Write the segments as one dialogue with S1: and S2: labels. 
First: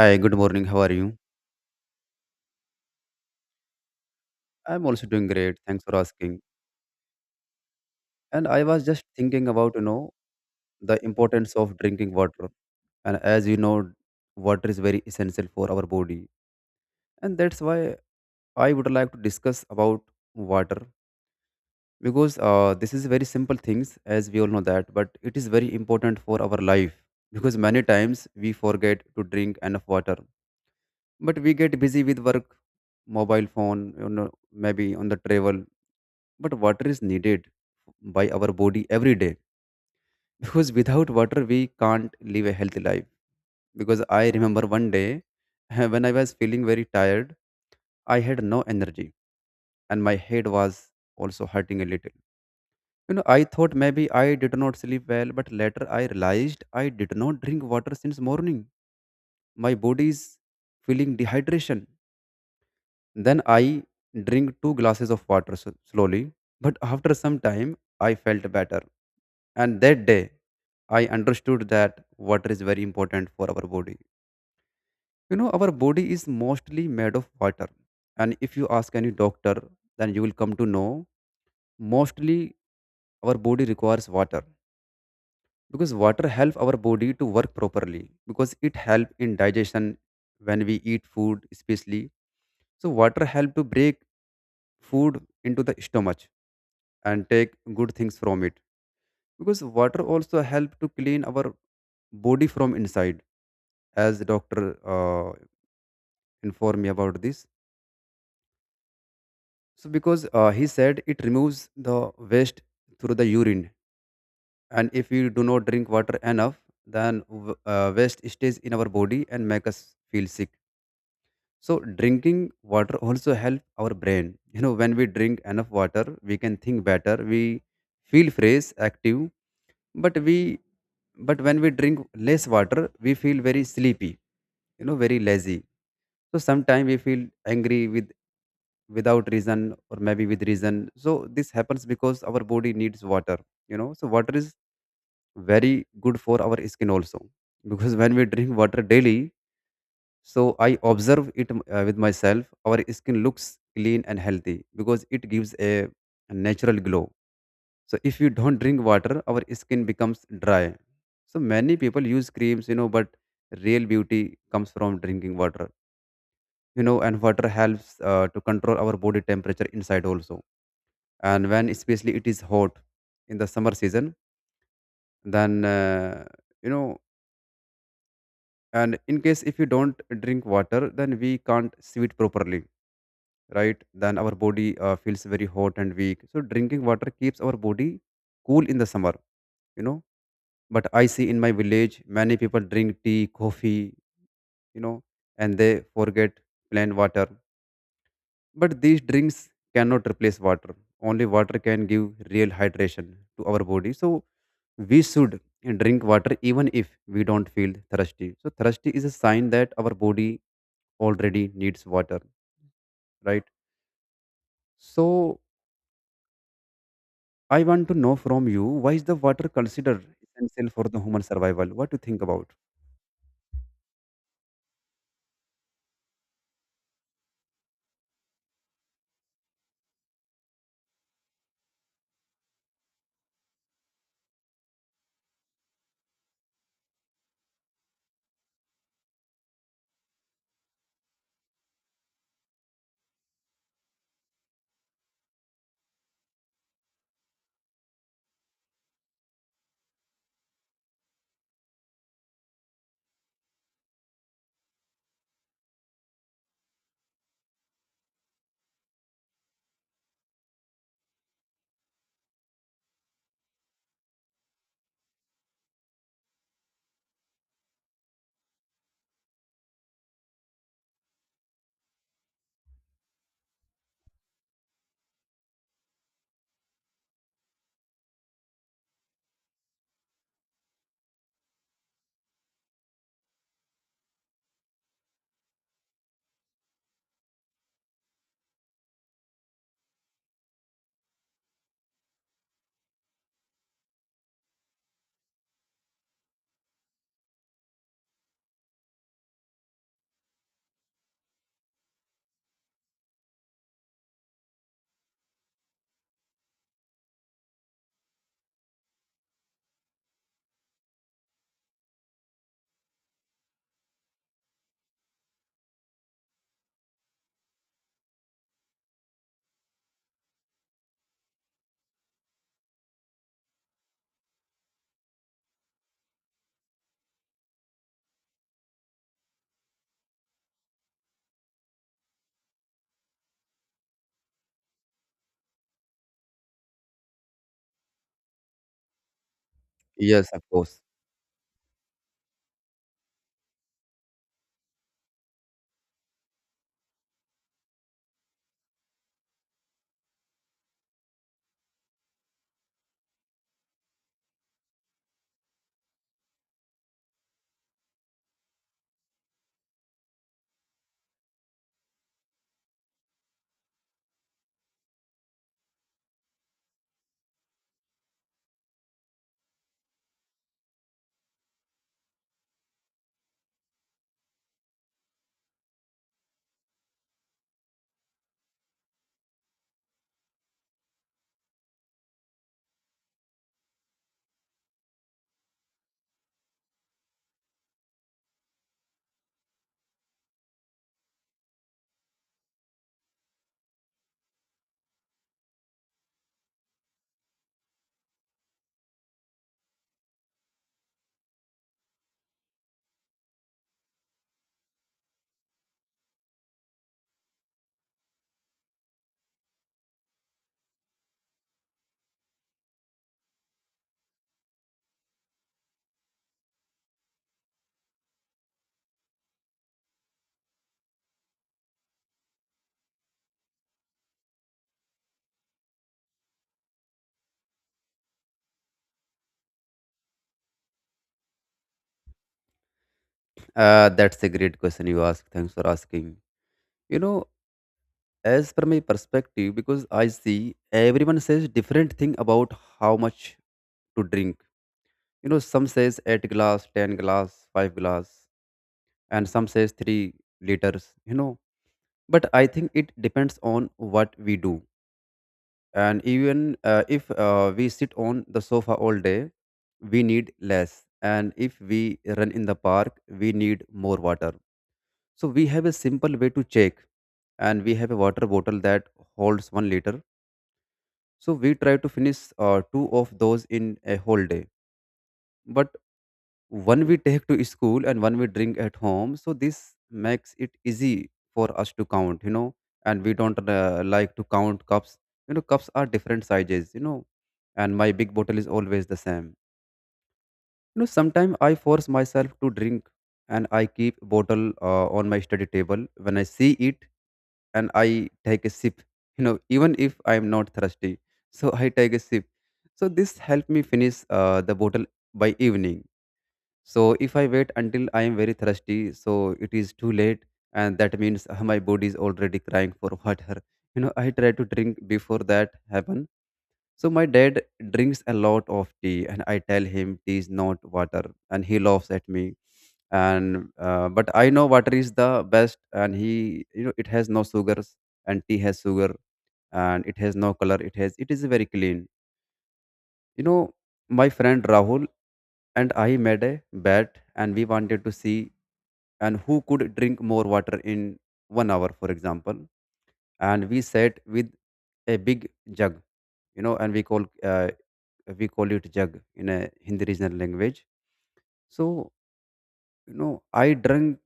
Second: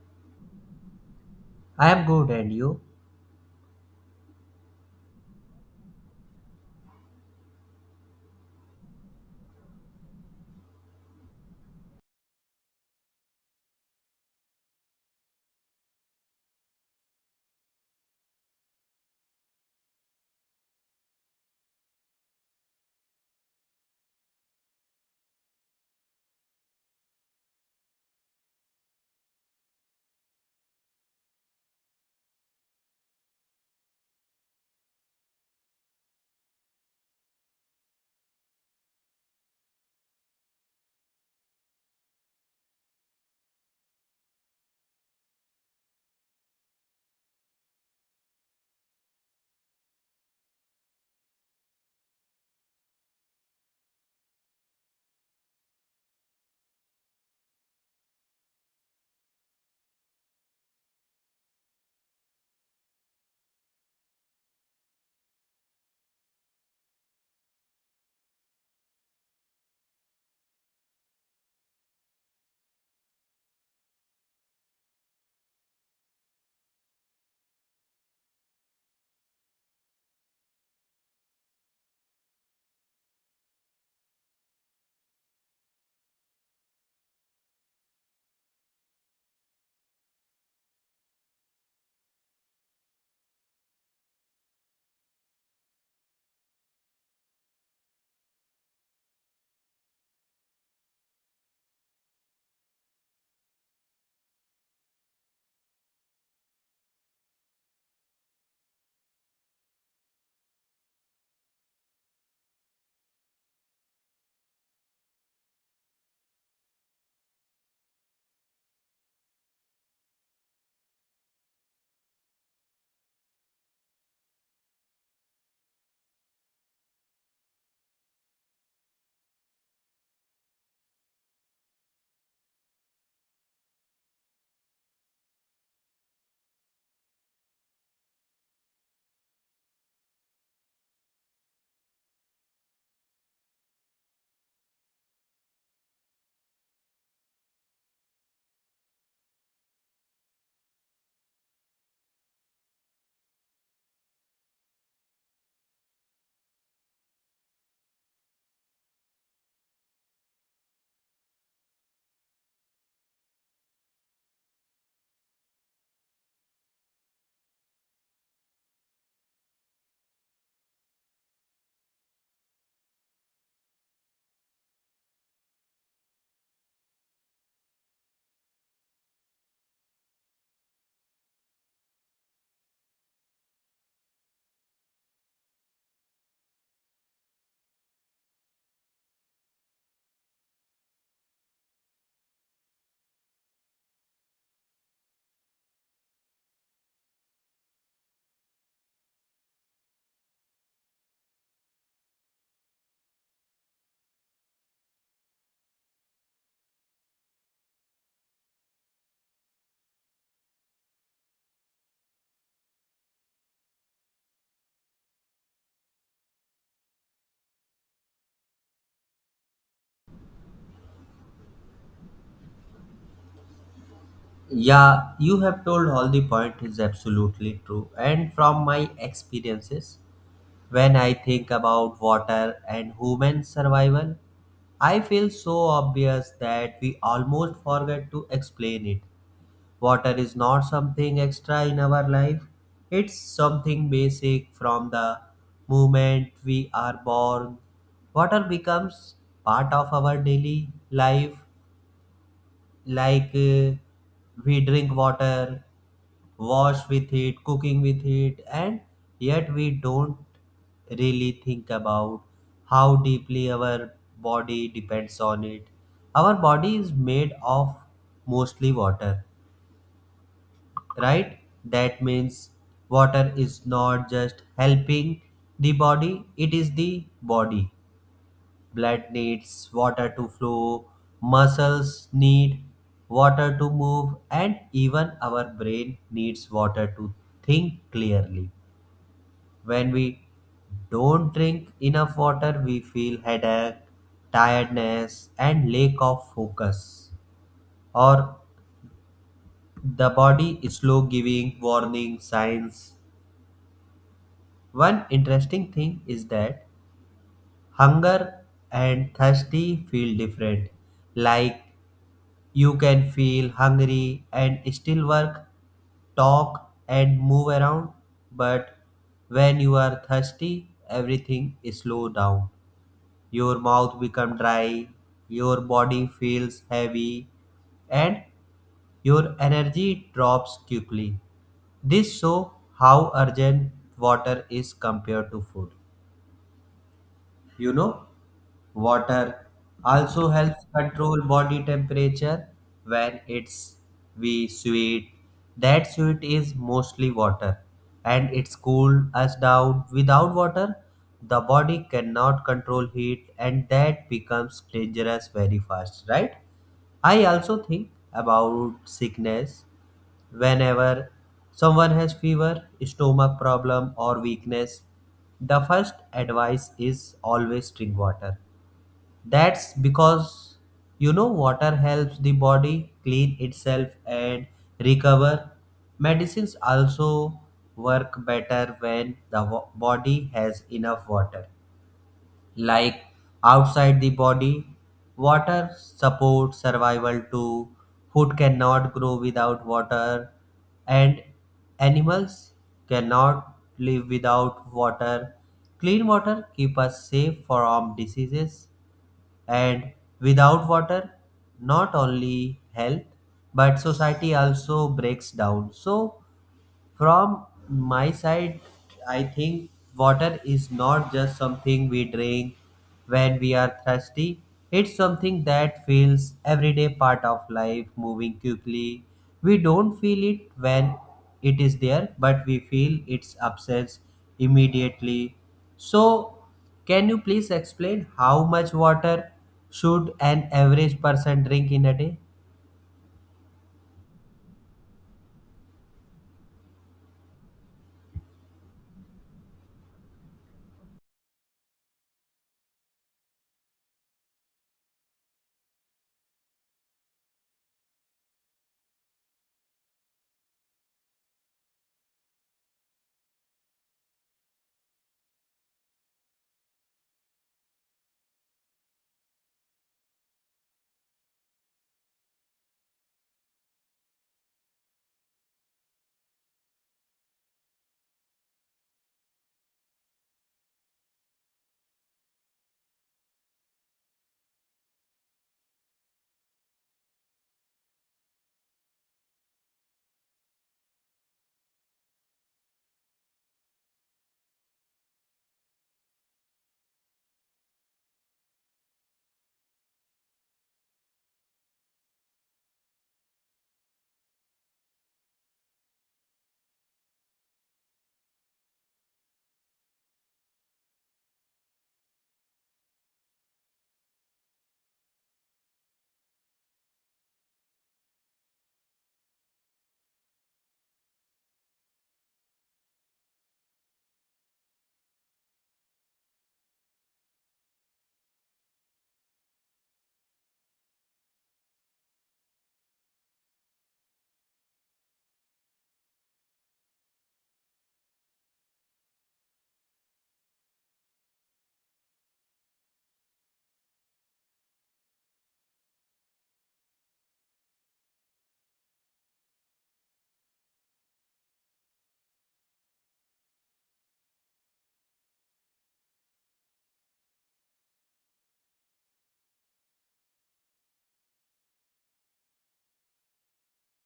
S1: Hi, good morning. How are you?
S2: I am good, and you?
S1: I'm also doing great. Thanks for asking. And I was just thinking about the importance of drinking water. And as you know, water is very essential for our body. And that's why I would like to discuss about water because this is very simple things as we all know that, but it is very important for our life because many times we forget to drink enough water, but we get busy with work, mobile phone, maybe on the travel, but water is needed by our body every day because without water we can't live a healthy life. Because I remember one day, when I was feeling very tired, I had no energy and my head was also hurting a little. I thought maybe I did not sleep well, but later I realized I did not drink water since morning. My body is feeling dehydration. Then I drink two glasses of water slowly, but after some time, I felt better. And that day, I understood that water is very important for our body. You know, our body is mostly made of water. And if you ask any doctor, then you will come to know, mostly our body requires water, because water helps our body to work properly, because it helps in digestion when we eat food especially. So water help to break food into the stomach and take good things from it, because water also help to clean our body from inside, as the doctor informed me about this. So because he said, it removes the waste through the urine. And if we do not drink water enough, then waste stays in our body and make us feel sick. So drinking water also help our brain. When we drink enough water, we can think better. We feel fresh, active. But we but when we drink less water, we feel very sleepy, very lazy. So sometimes we feel angry without reason, or maybe with reason. So this happens because our body needs water. So water is very good for our skin also, because when we drink water daily, so I observe it with myself, our skin looks clean and healthy because it gives a natural glow. So if you don't drink water, our skin becomes dry. So many people use creams, but real beauty comes from drinking water. And water helps to control our body temperature inside also. And when, especially, it is hot in the summer season, then you know and in case if you don't drink water, then we can't sweat properly, right? Then our body feels very hot and weak. So drinking water keeps our body cool in the summer you know but I see in my village many people drink tea, coffee know and they forget plain water. But these drinks cannot replace water. Only water can give real hydration to our body. So we should drink water even if we don't feel thirsty. So thirsty is a sign that our body already needs water, right? So I want to know from you, why is the water considered essential for the human survival? What do you think about?
S2: Yeah, you have told all the point is absolutely true. And from my experiences, when I think about water and human survival, I feel so obvious that we almost forget to explain it. Water is not something extra in our life, it's something basic from the moment we are born. Water becomes part of our daily life like we drink water, wash with it, cooking with it, and yet we don't really think about how deeply our body depends on it. Our body is made of mostly water, right? That means water is not just helping the body, it is the body. Blood needs water to flow, muscles need water to move, and even our brain needs water to think clearly. When we don't drink enough water, we feel headache, tiredness, and lack of focus, or the body is slow giving warning signs. One interesting thing is that hunger and thirsty feel different. Like, you can feel hungry and still work, talk, and move around. But when you are thirsty, everything is slow down. Your mouth becomes dry, your body feels heavy, and your energy drops quickly. This show how urgent water is compared to food. You know, water also
S1: Yes, of
S2: helps
S1: course.
S2: control body temperature when it's we sweat. That sweat is mostly water and it's cool us down. Without water, the body cannot control heat and that becomes dangerous very fast, right? I also think about sickness whenever someone has fever, stomach problem or weakness. The first advice is always drink water. That's because, you know, water helps the body clean itself and recover. Medicines also work better when the body has enough water. Like outside the body, water supports survival too. Food cannot grow without water, and animals cannot live without water. Clean water keep us safe from diseases, and without water not only health but society also breaks down. So from my side, I think water is not just something we drink when we are thirsty. It's something that feels everyday part of life moving quickly. We don't feel it when it is there, but we feel its absence immediately. So, can you please explain how much water should an average person drink in a day?
S1: That's a great question you ask. Thanks for asking. You know, as per my perspective, because I see everyone says different thing about how much to drink. You know, some says eight glass, 10 glass, five glass, and some says 3 liters. You know, but I think it depends on what we do. And even if we sit on the sofa all day, we need less. And if we run in the park, we need more water. So we have a simple way to check, and we have a water bottle that holds 1 liter. So we try to finish two of those in a whole day. But one we take to school and one we drink at home, so this makes it easy for us to count. And we don't like to count cups. You know, cups are different sizes. And my big bottle is always the same. Sometimes I force myself to drink, and I keep bottle on my study table. When I see it, and I take a sip, even if I'm not thirsty. So I take a sip. So this helped me finish the bottle by evening. So if I wait until I am very thirsty, so it is too late, and that means my body is already crying for water. You know, I try to drink before that happen. So my dad drinks a lot of tea, and I tell him tea is not water, and he laughs at me. And but I know water is the best, and it has no sugars, and tea has sugar, and it has no color. It is very clean. you know, my friend Rahul and I made a bet, and we wanted to see and who could drink more water in one hour, for example. And we sat with a big jug, and we call we call it jug in a Hindi regional language. So, I drank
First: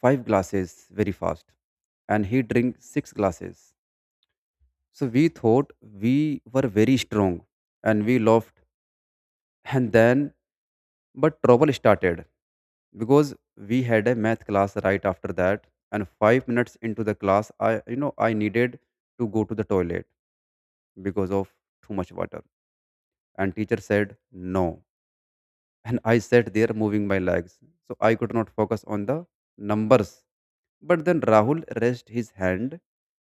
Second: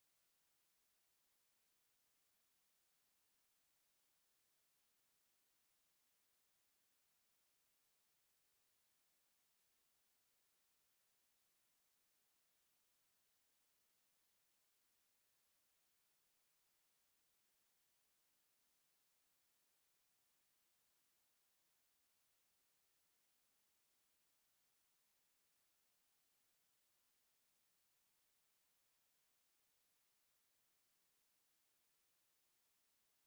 S1: five glasses very fast, and he drank six glasses. So we thought we were very strong, and we laughed. And then, but trouble started because we had a math class right after that, and 5 minutes into the class, I you know I needed to go to the toilet because of too much water, and teacher said no. And I sat there moving my legs, so I could not focus on the numbers. But then Rahul raised his hand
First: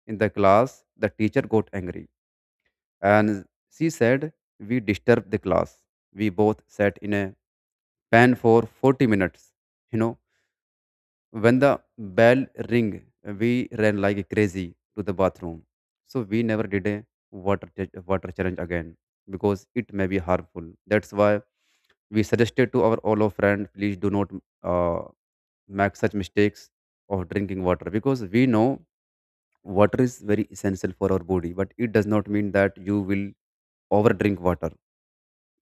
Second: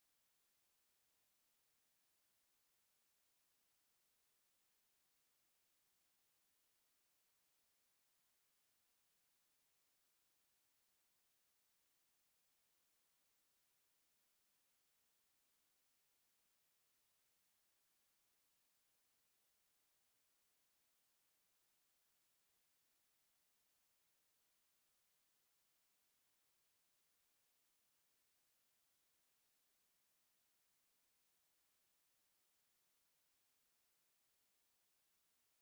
S1: in the class, the teacher got angry, and she said we disturbed the class. We both sat in a pan for 40 minutes. You know When the bell ring, we ran like crazy to the bathroom. So we never did a water challenge again because it may be harmful. That's why we suggested to our all our friends, please do not uh, make such mistakes of drinking water, because we know water is very essential for our body, but it does not mean that you will over drink water.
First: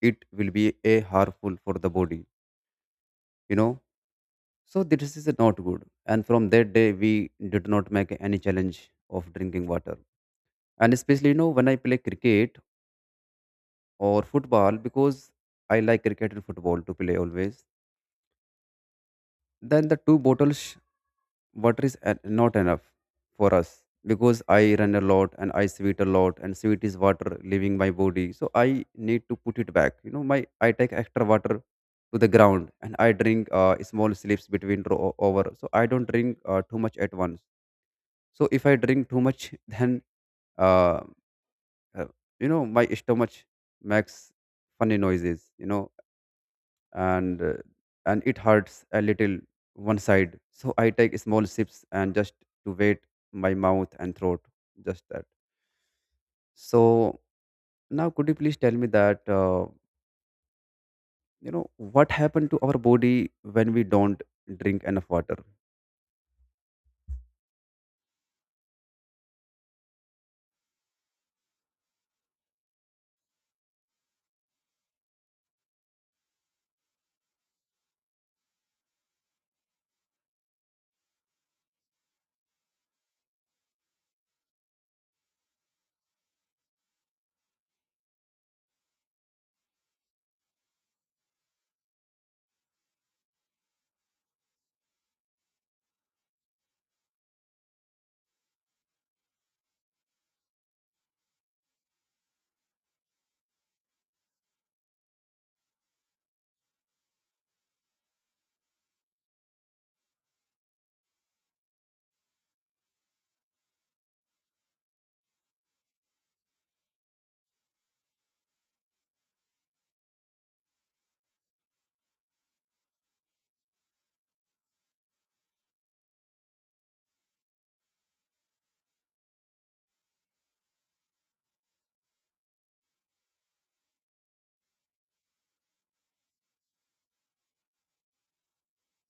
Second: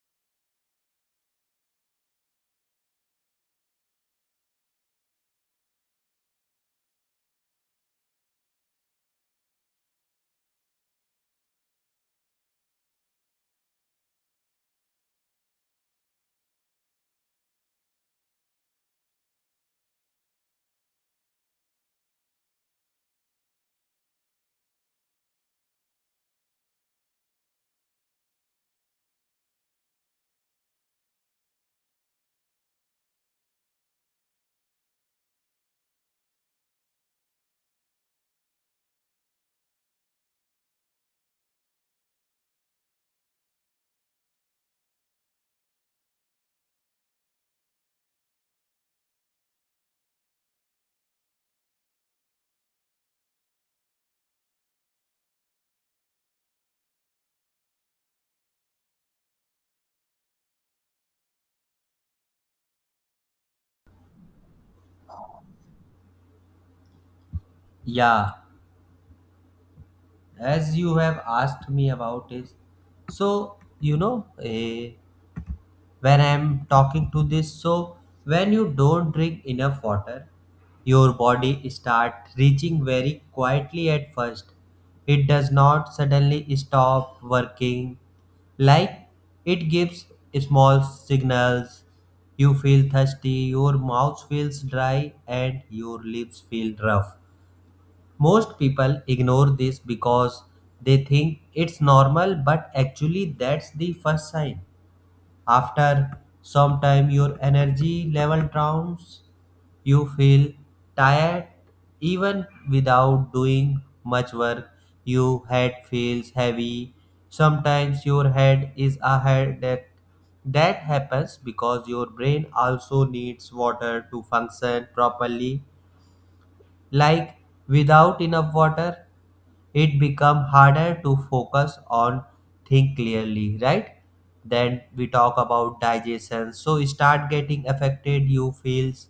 S1: It will be a harmful for the body. You know. So this is not good. And from that day, we did not make any challenge of drinking water. And especially, when I play cricket or football, because I like cricket and football to play always, then the two bottles water is not enough for us, because I run a lot and I sweat a lot, and sweat is water leaving my body. So I need to put it back. You know, my I take extra water to the ground, and I drink small sips between over. So I don't drink too much at once. So if I drink too much, then uh, uh, my stomach makes funny noises. and uh, and it hurts a little one side. So I take small sips and just to wait my mouth and throat, just that. So now, could you please tell me that you know what happened to our body when we don't drink enough water?
S2: Yeah, as you have asked me about is, so when I'm talking to this, so when you don't drink enough water, your body start reaching very quietly at first. It does not suddenly stop working. Like, it gives small signals. You feel thirsty, your mouth feels dry, and your lips feel rough. Most people ignore this because they think it's normal, but actually, that's the first sign. After some time, your energy level downs, you feel tired even without doing much work. Your head feels heavy. Sometimes your head is a headache. That happens because your brain also needs water to function properly. Like, without enough water, it become harder to focus on think clearly, right? Then we talk about digestion. So start getting affected. You feels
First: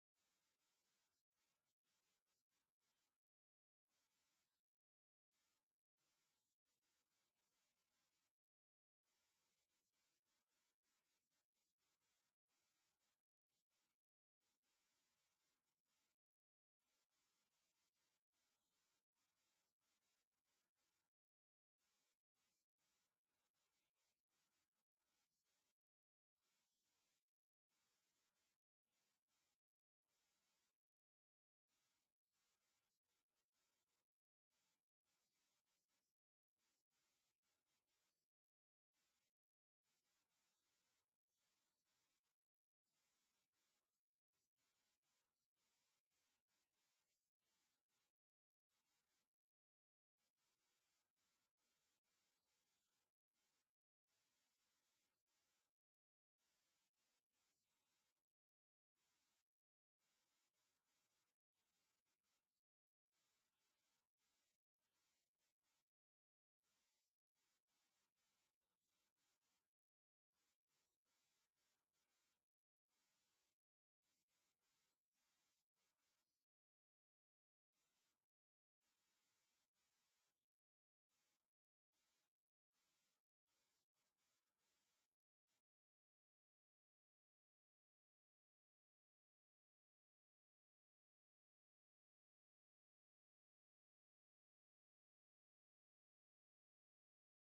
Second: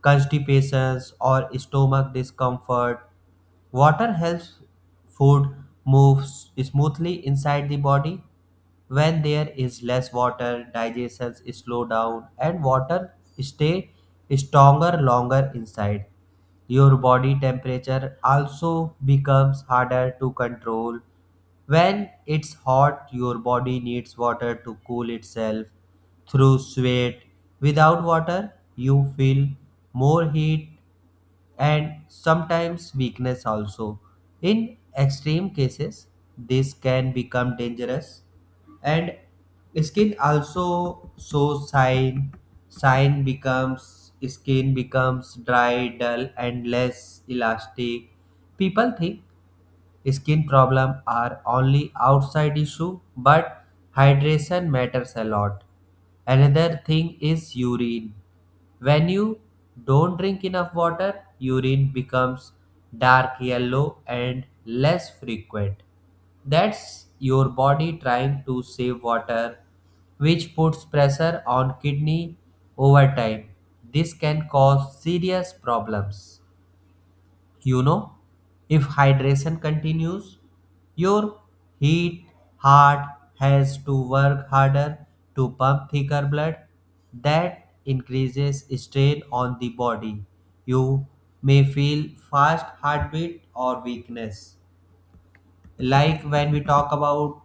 S2: constipations or stomach discomfort. Water helps food move smoothly inside the body. When there is less water, digestion is slow down and water stay stronger longer inside. Your body temperature also becomes harder to control. When it's hot, your body needs water to cool itself through sweat. Without water, you feel more heat and sometimes weakness also. In extreme cases, this can become dangerous. And skin also shows sign, sign becomes skin becomes dry, dull and less elastic. People think skin problem are only outside issue, but hydration matters a lot. Another thing is urine. When you don't drink enough water, urine becomes dark yellow and less frequent. That's your body trying to save water, which puts pressure on kidney. Over time, this can cause serious problems. You know, if hydration continues, your heat heart has to work harder to pump thicker blood. That increases strain on the body. You may feel fast heartbeat or weakness. Like, when we talk about,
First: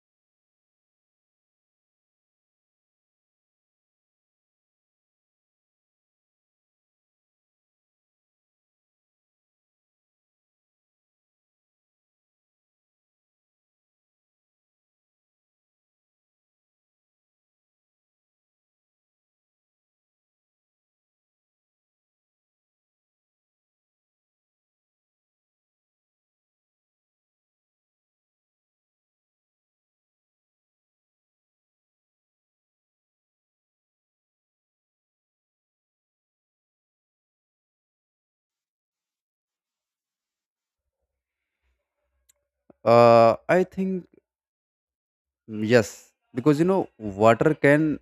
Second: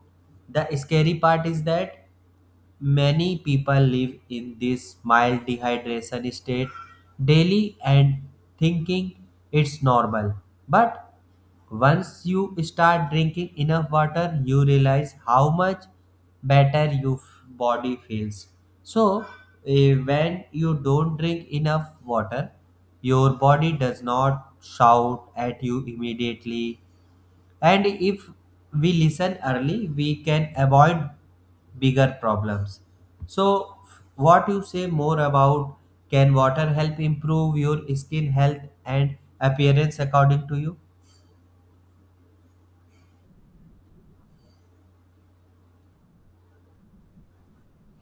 S2: the scary part is that many people live in this mild dehydration state daily and thinking it's normal. But once you start drinking enough water, you realize how much better your body feels. So, when you don't drink enough water, your body does not shout at you immediately, and if we listen early, we can avoid bigger problems. So, what you say more about, can water help improve your skin health and appearance according to you?
S1: I think yes, because water can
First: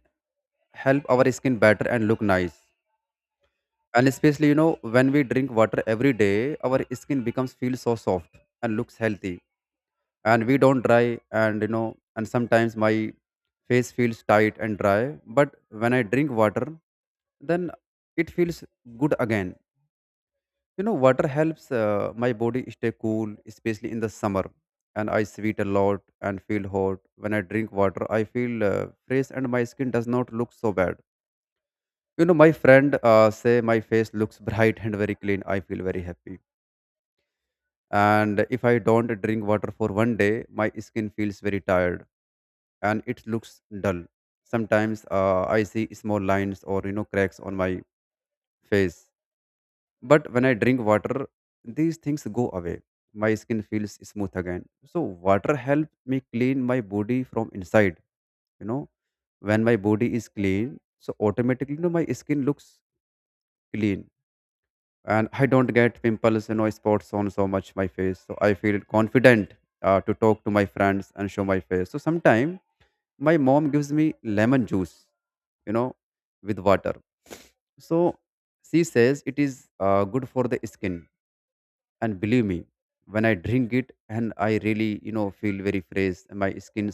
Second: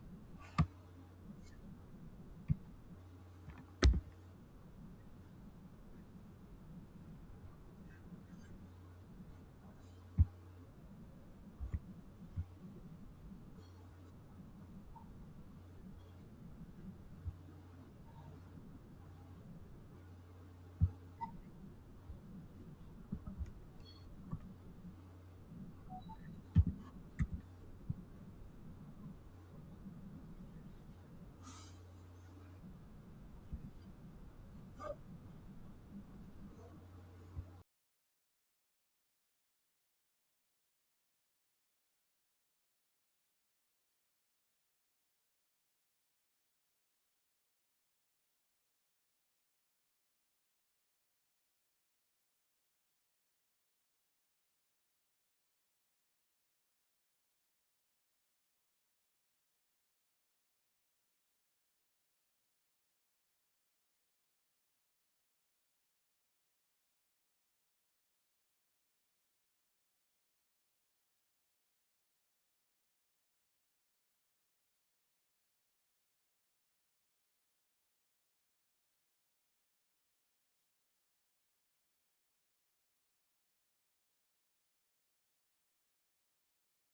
S1: help our skin better and look nice. And especially, when we drink water every day, our skin becomes feel so soft and looks healthy. And we don't dry, and sometimes my face feels tight and dry. But when I drink water, then it feels good again. You know, water helps my body stay cool, especially in the summer. And I sweat a lot and feel hot. When I drink water, I feel fresh and my skin does not look so bad. You know, my friend say my face looks bright and very clean. I feel very happy. And if I don't drink water for one day, my skin feels very tired and it looks dull. Sometimes I see small lines or cracks on my face. But when I drink water, these things go away. My skin feels smooth again. So water helps me clean my body from inside. You know, when my body is clean, so automatically, my skin looks clean, and I don't get pimples, spots on so much my face. So I feel confident to talk to my friends and show my face. So sometimes my mom gives me lemon juice, you know, with water. So she says it is good for the skin, and believe me, when I drink it, and I really, feel very fresh. And My skin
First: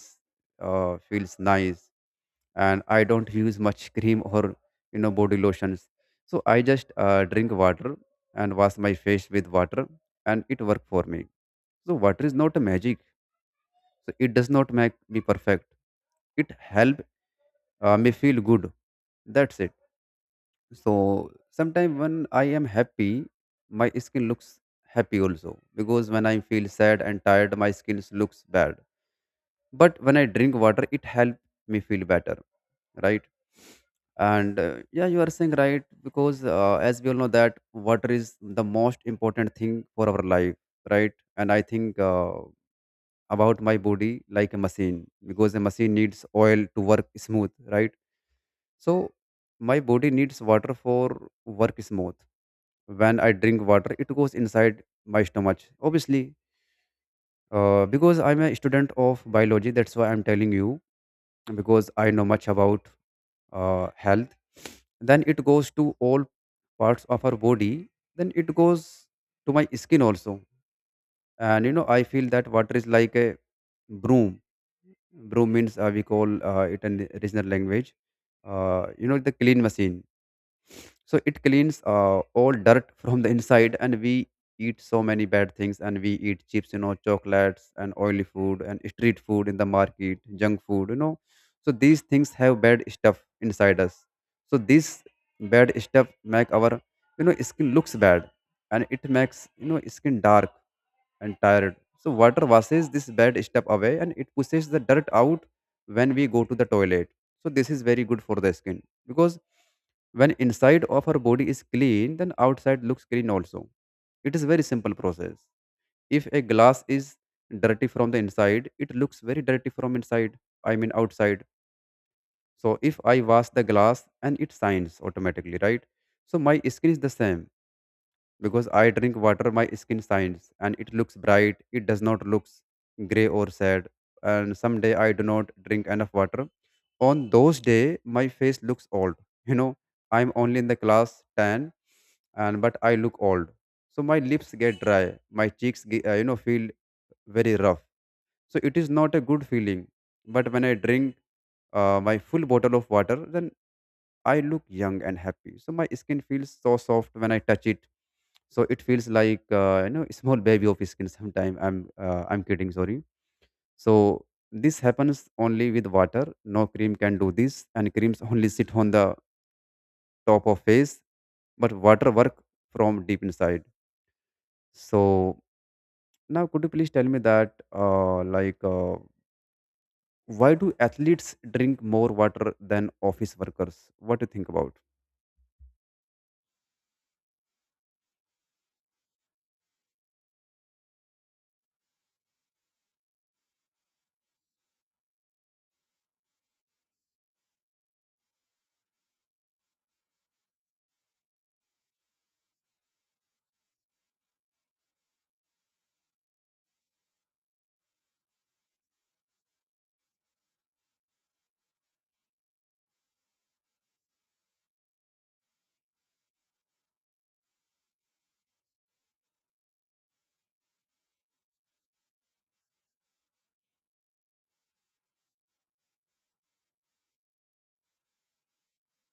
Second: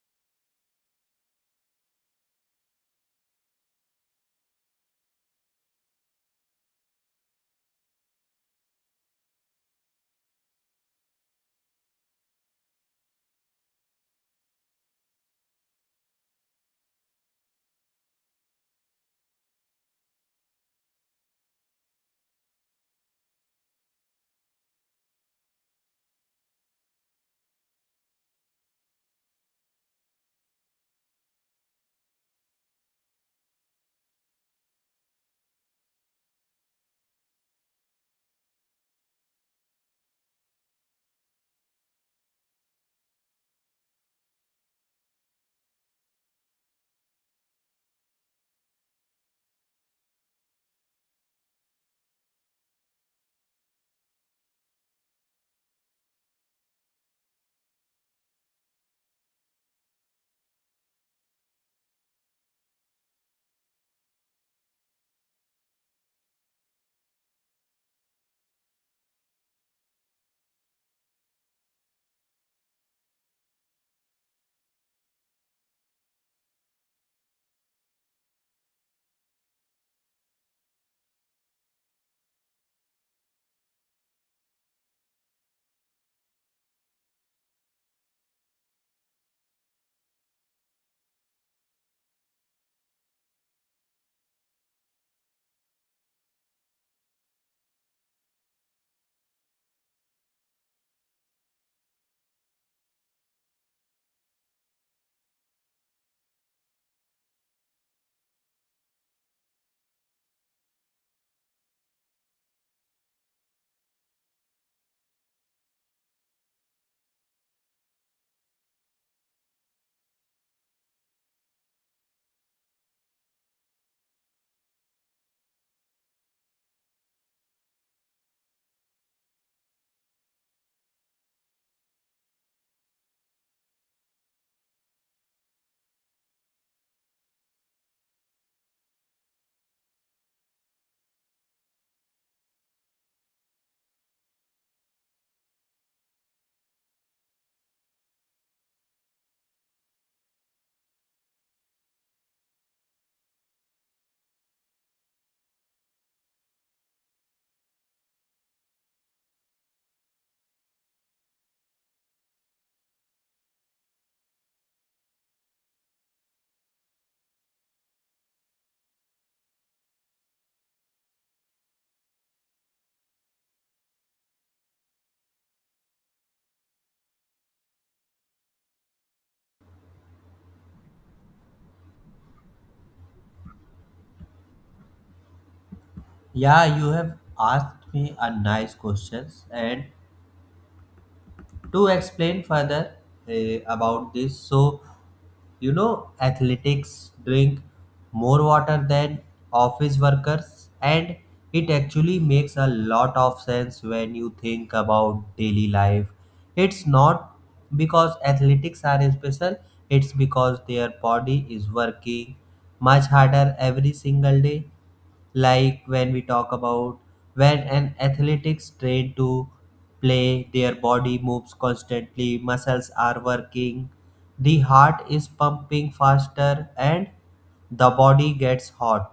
S1: feels nice, and I don't use much cream or, you know, body lotions. So I just drink water and wash my face with water, and it worked for me. So water is not a magic. So it does not make me perfect. It help me feel good. That's it. So sometimes when I am happy, my skin looks happy also, because when I feel sad and tired, my skin looks bad, but when I drink water, it helps me feel better, right? And yeah, you are saying right, because as we all know that water is the most important thing for our life, right? And I think about my body like a machine, because a machine needs oil to work smooth, right? So my body needs water for work smooth. When I drink water, it goes inside my stomach, obviously, because I'm a student of biology, that's why I'm telling you, because I know much about health. Then it goes to all parts of our body. Then it goes to my skin also. And, you know, I feel that water is like a broom. Broom means we call it in regional language. The clean machine, so it cleans all dirt from the inside. And we eat so many bad things, and we eat chips, you know, chocolates and oily food and street food in the market, junk food, you know. So these things have bad stuff inside us. So this bad stuff make our, you know, skin looks bad, and it makes, you know, skin dark and tired. So water washes this bad stuff away, and it pushes the dirt out when we go to the toilet. So this is very good for the skin, because when inside of our body is clean, then outside looks clean also. It is very simple process. If a glass is dirty from the inside, it looks very dirty from inside. I mean outside. So if I wash the glass, and it shines automatically, right? So my skin is the same, because I drink water, my skin shines, and it looks bright. It does not looks gray or sad. And someday I do not drink enough water. On those day, my face looks old. You know, I'm only in the class ten, and but I look old. So my lips get dry. My cheeks, you know, feel very rough. So it is not a good feeling. But when I drink my full bottle of water, then I look young and happy. So my skin feels so soft when I touch it. So it feels like, you know, a small baby of skin. Sometime I'm kidding. Sorry. So this happens only with water. No cream can do this, and creams only sit on the top of face, but water work from deep inside. So now could you please tell me that why do athletes drink more water than office workers? What do you think about?
S2: Yeah, you have asked me a nice questions, and to explain further about this, so you know athletics drink more water than office workers, and it actually makes a lot of sense when you think about daily life. It's not because athletics are special, it's because their body is working much harder every single day. Like, when we talk about, when an athletics trained to play, their body moves constantly, muscles are working, the heart is pumping faster, and the body gets hot.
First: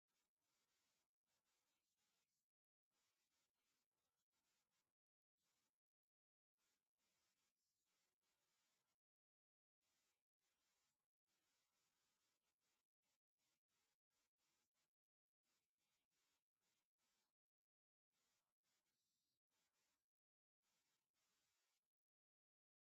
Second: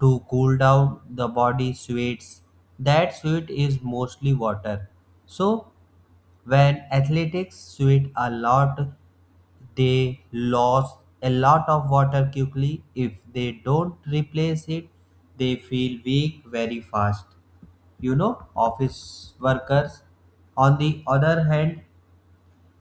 S2: To cool down, the body sweats. That sweat is mostly water. So when athletics sweat a lot, they lose a lot of water quickly. If they don't replace it, they feel weak very fast. You know, office workers, on the other hand,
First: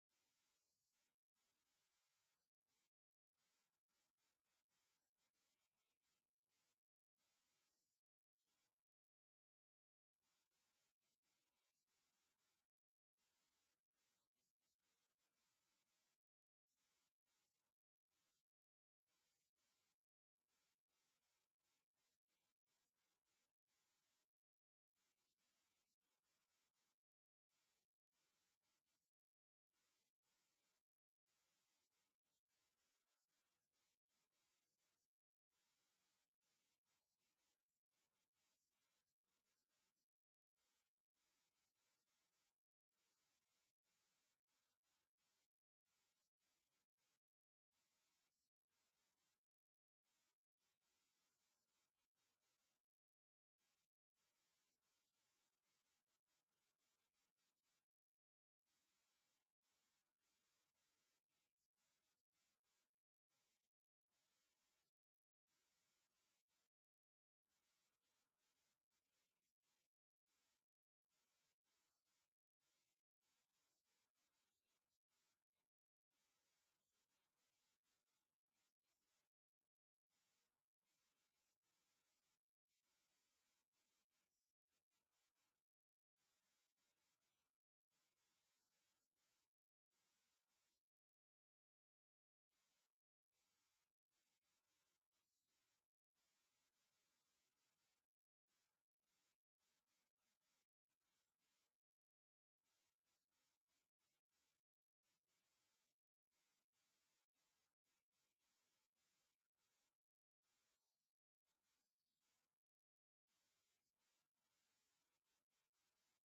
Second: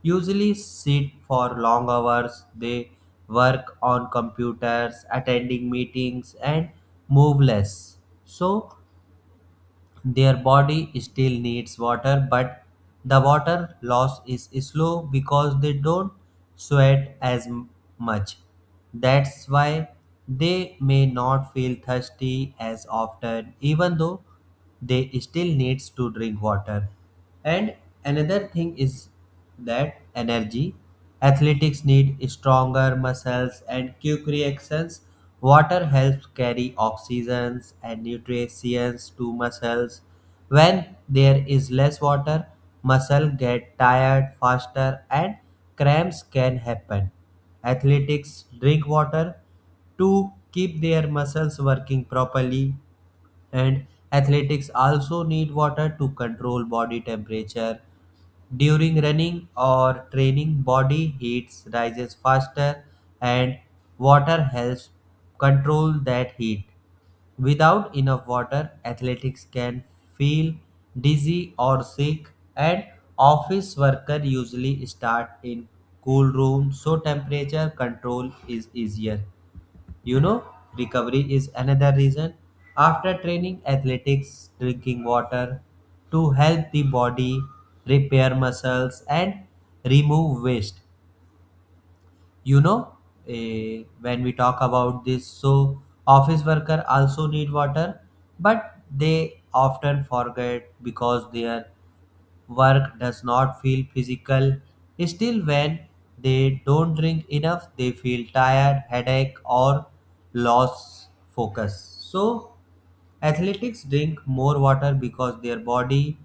S2: usually sit for long hours. They work on computers, attending meetings, and move less. So, their body still needs water, but the water loss is slow because they don't sweat as much. That's why they may not feel thirsty as often, even though they still needs to drink water. And another thing is that energy. Athletics need stronger muscles and quick reactions. Water helps carry oxygens and nutrients to muscles. When there is less water, muscles get tired faster and cramps can happen. Athletics drink water to keep their muscles working properly, and athletics also need water to control body temperature. During running or training, body heat rises faster, and water helps control that heat. Without enough water, athletics can feel dizzy or sick, and office worker usually start in cool room, so temperature control is easier. You know, recovery is another reason. After training, athletics, drinking water to help the body repair muscles and remove waste. You know, when we talk about this, so office worker also need water, but they often forget because their work does not feel physical. Still, when they don't drink enough, they feel tired, headache, or lost focus. So, athletes drink more water because their body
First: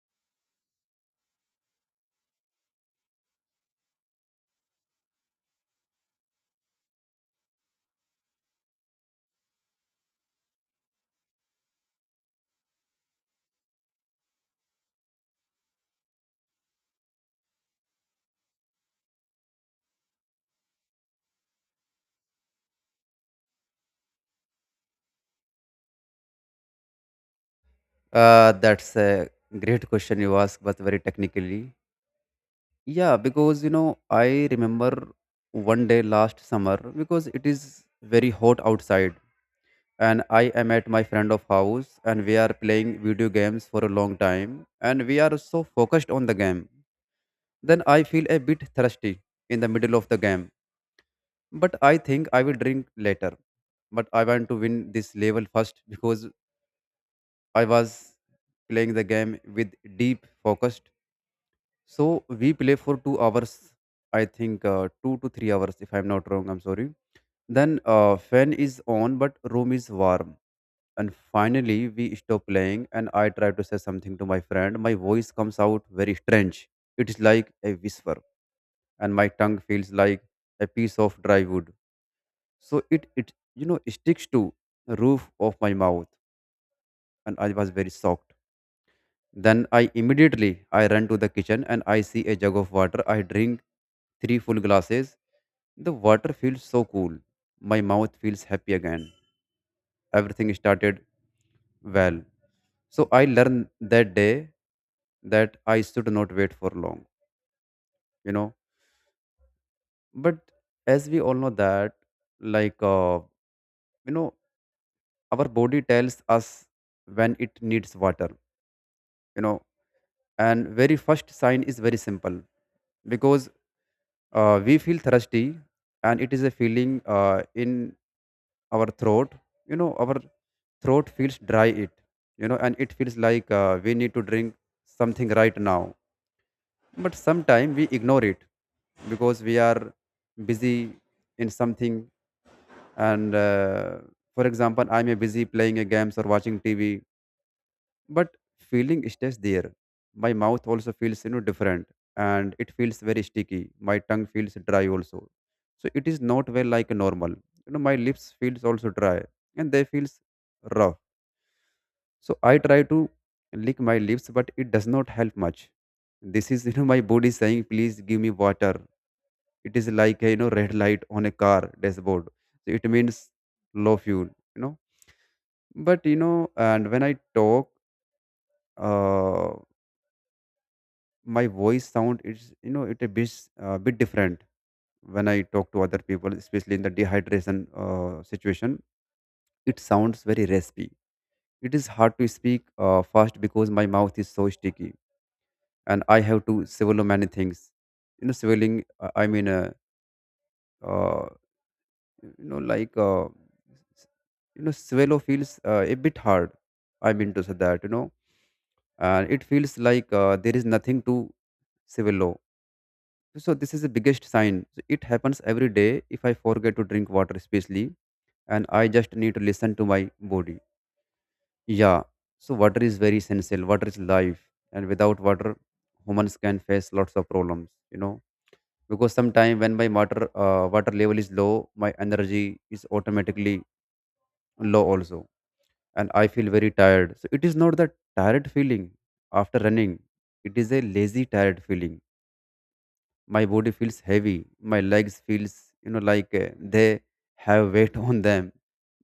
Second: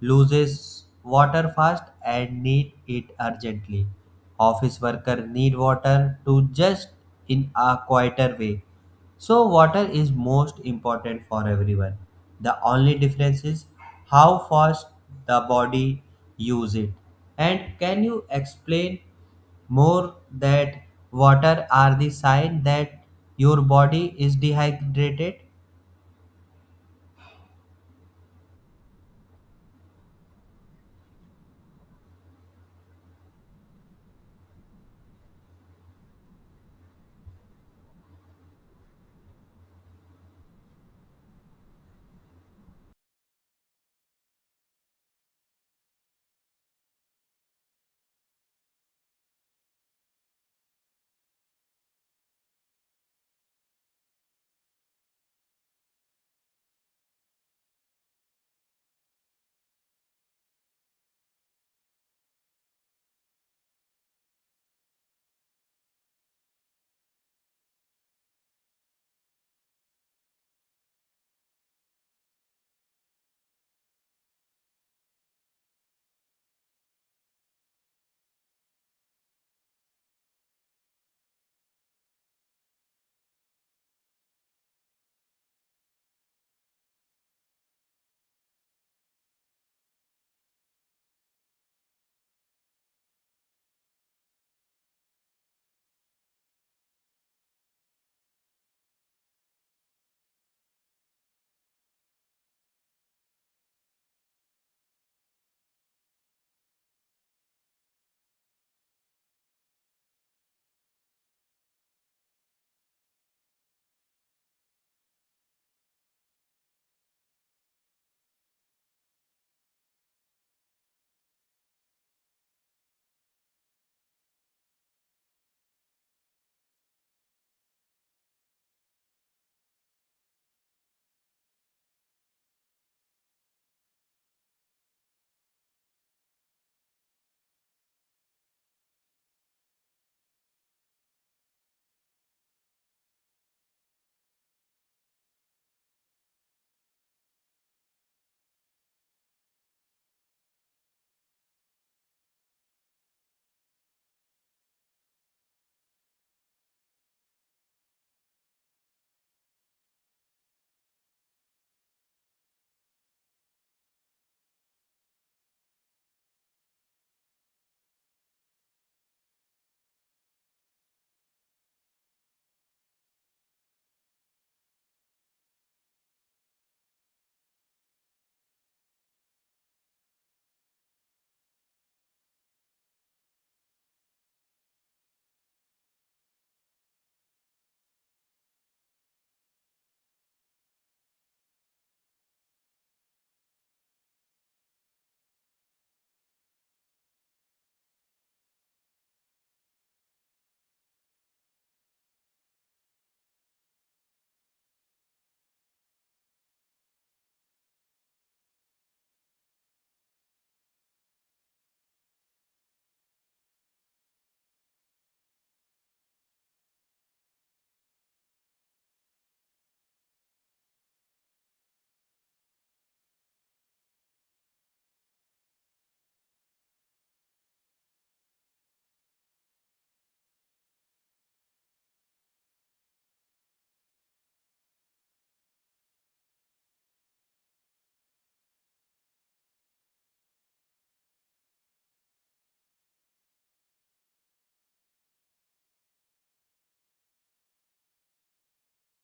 S2: loses water fast and need it urgently. Office workers need water to just in a quieter way. So water is most important for everyone. The only difference is how fast the body use it. And can you explain more that water are the sign that your body is dehydrated?
S1: That's a great question you ask, but very technically. Yeah, because, you know, I remember one day last summer, because it is very hot outside, and I am at my friend of house, and we are playing video games for a long time, and we are so focused on the game. Then I feel a bit thirsty in the middle of the game, but I think I will drink later. But I want to win this level first, because I was playing the game with deep focus. So we play for 2 hours, I think 2 to 3 hours, if I'm not wrong. I'm sorry. Then fan is on, but room is warm. And finally, we stop playing, and I try to say something to my friend. My voice comes out very strange. It is like a whisper, and my tongue feels like a piece of dry wood. So it, you know, sticks to the roof of my mouth, and I was very shocked. Then I immediately I run to the kitchen, and I see a jug of water. I drink three full glasses. The water feels so cool. My mouth feels happy again. Everything started well. So I learned that day that I should not wait for long, you know. But as we all know that, like uh, you know, our body tells us when it needs water, you know. And very first sign is very simple, because we feel thirsty, and it is a feeling in our throat. You know, our throat feels dry. It, you know, and it feels like, we need to drink something right now. But sometimes we ignore it because we are busy in something. And for example, I may a busy playing a games or watching TV. But feeling stays there. My mouth also feels, you know, different, and it feels very sticky. My tongue feels dry also. So it is not well like normal, you know. My lips feels also dry, and they feels rough. So I try to lick my lips, but it does not help much. This is you know, my body saying please give me water. It is like a, you know, red light on a car dashboard. So it means low fuel, you know. But, you know, and when I talk, uh, my voice sound it's, you know, it a bit bit different, when I talk to other people, especially in the dehydration situation. It sounds very raspy. It is hard to speak fast, because my mouth is so sticky, and I have to swallow many things. You know, swallowing, uh, you know, s- you know, swallow feels a bit hard. I mean to say that, you know, and it feels like, there is nothing to swallow. So this is the biggest sign. So it happens every day if I forget to drink water, especially, and I just need to listen to my body. Yeah. So water is very essential. Water is life, and without water, humans can face lots of problems. You know, because sometimes when my water level is low, my energy is automatically low also, and I feel very tired. So it is not that tired feeling after running. It is a lazy tired feeling. My body feels heavy. My legs feels, you know, like, they have weight on them,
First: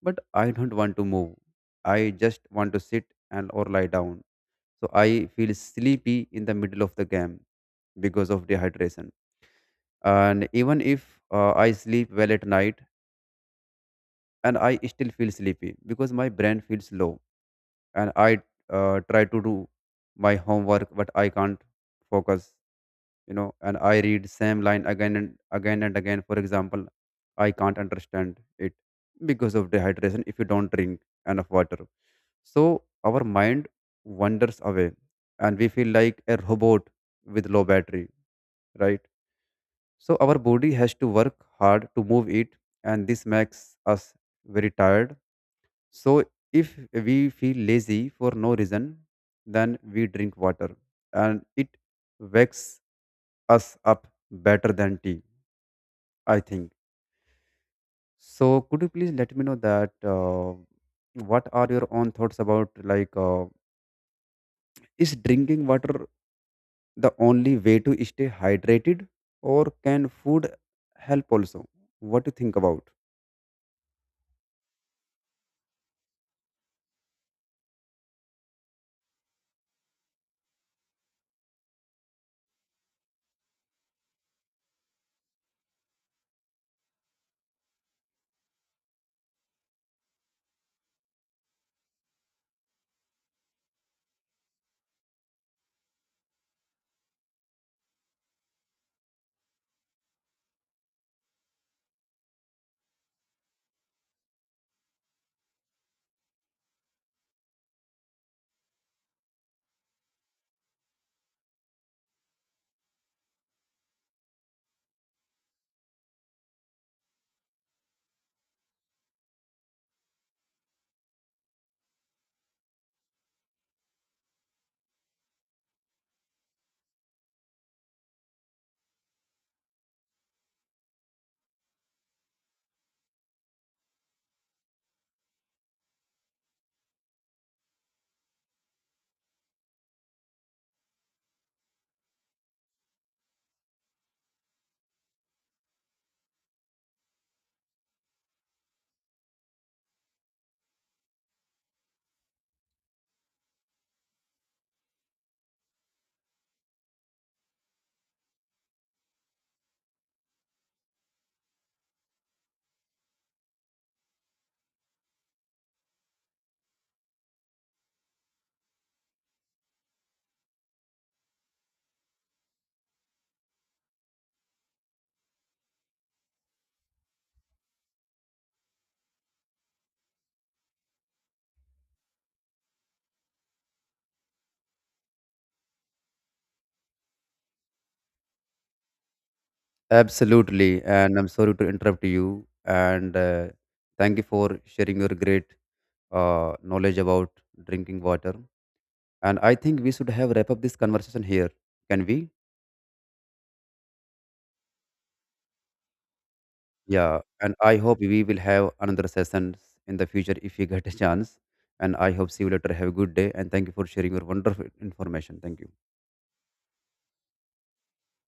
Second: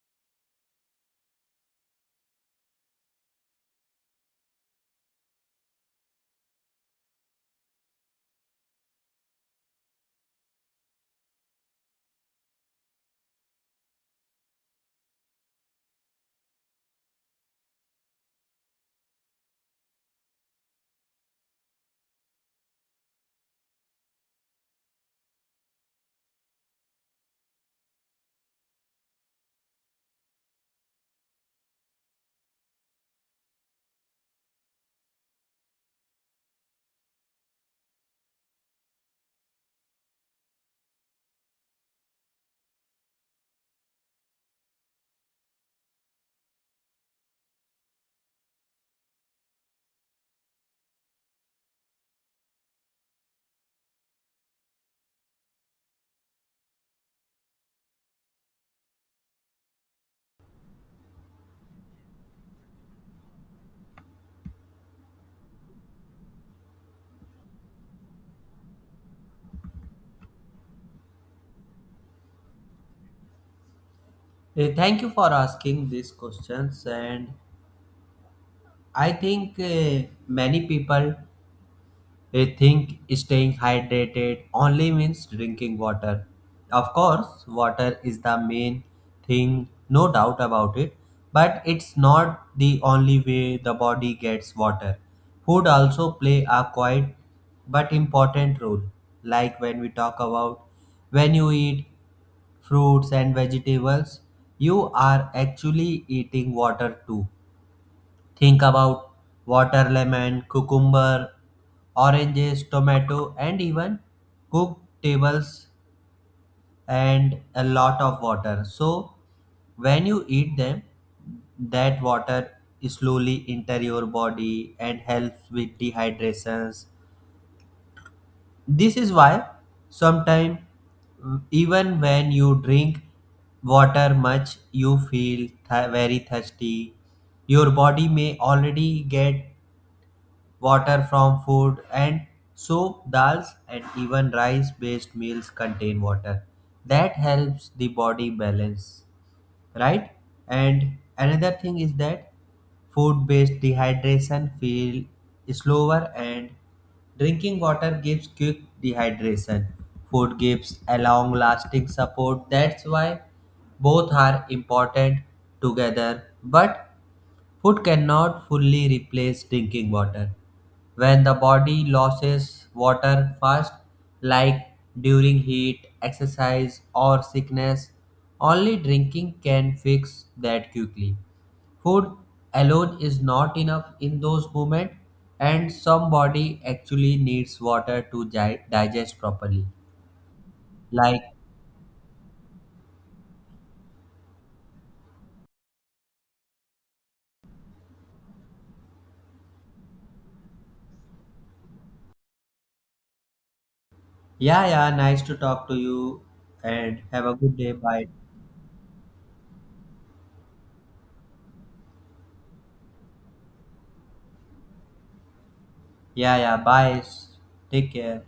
S1: but I don't want to move. I just want to sit and or lie down. So I feel sleepy in the middle of the game because of dehydration. And even if I sleep well at night, and I still feel sleepy because my brain feels low. And I try to do my homework, but I can't focus, you know. And I read same line again and again and again, for example. I can't understand it because of dehydration. If you don't drink enough water, so our mind wanders away, and we feel like a robot with low battery, right? So our body has to work hard to move it, and this makes us very tired. So, if we feel lazy for no reason, then we drink water, and it wakes us up better than tea, I think. So, could you please let me know that what are your own thoughts about, is drinking water the only way to stay hydrated, or can food help also? What do you think about?
S2: Thank you for asking these questions, and I think many people, they think staying hydrated only means drinking water. Of course, water is the main thing, no doubt about it, but it's not the only way the body gets water. Food also play a quiet but important role. Like, when we talk about, when you eat fruits and vegetables, you are actually eating water too. Think about water lemon, cucumber, oranges, tomato, and even cooked tables and a lot of water. So when you eat them, that water slowly enter your body and helps with dehydrations. This is why, sometimes, even when you drink water much, you feel very thirsty, your body may already get water from food, and soup, dals, and even rice based meals contain water that helps the body balance, right? And another thing is that food based dehydration feel slower, and drinking water gives quick dehydration. Food gives a long lasting support. That's why both are important together, but food cannot fully replace drinking water. When the body loses water fast, like during heat, exercise, or sickness, only drinking can fix that quickly. Food alone is not enough in those moments, and some body actually needs water to digest properly.
S1: Absolutely, and
S2: Like,
S1: I'm sorry to interrupt you. And thank you for sharing your great knowledge about drinking water. And I think we should have wrap up this conversation here. Can we?
S2: yeah, yeah, nice to talk to you, and
S1: Yeah.
S2: have a
S1: And
S2: good day.
S1: I hope
S2: Bye.
S1: we will have another session in the future if you get a chance. And I hope see you later. Have a good day. And thank you for sharing your wonderful information. Thank you.
S2: Yeah, yeah, bye. Take care.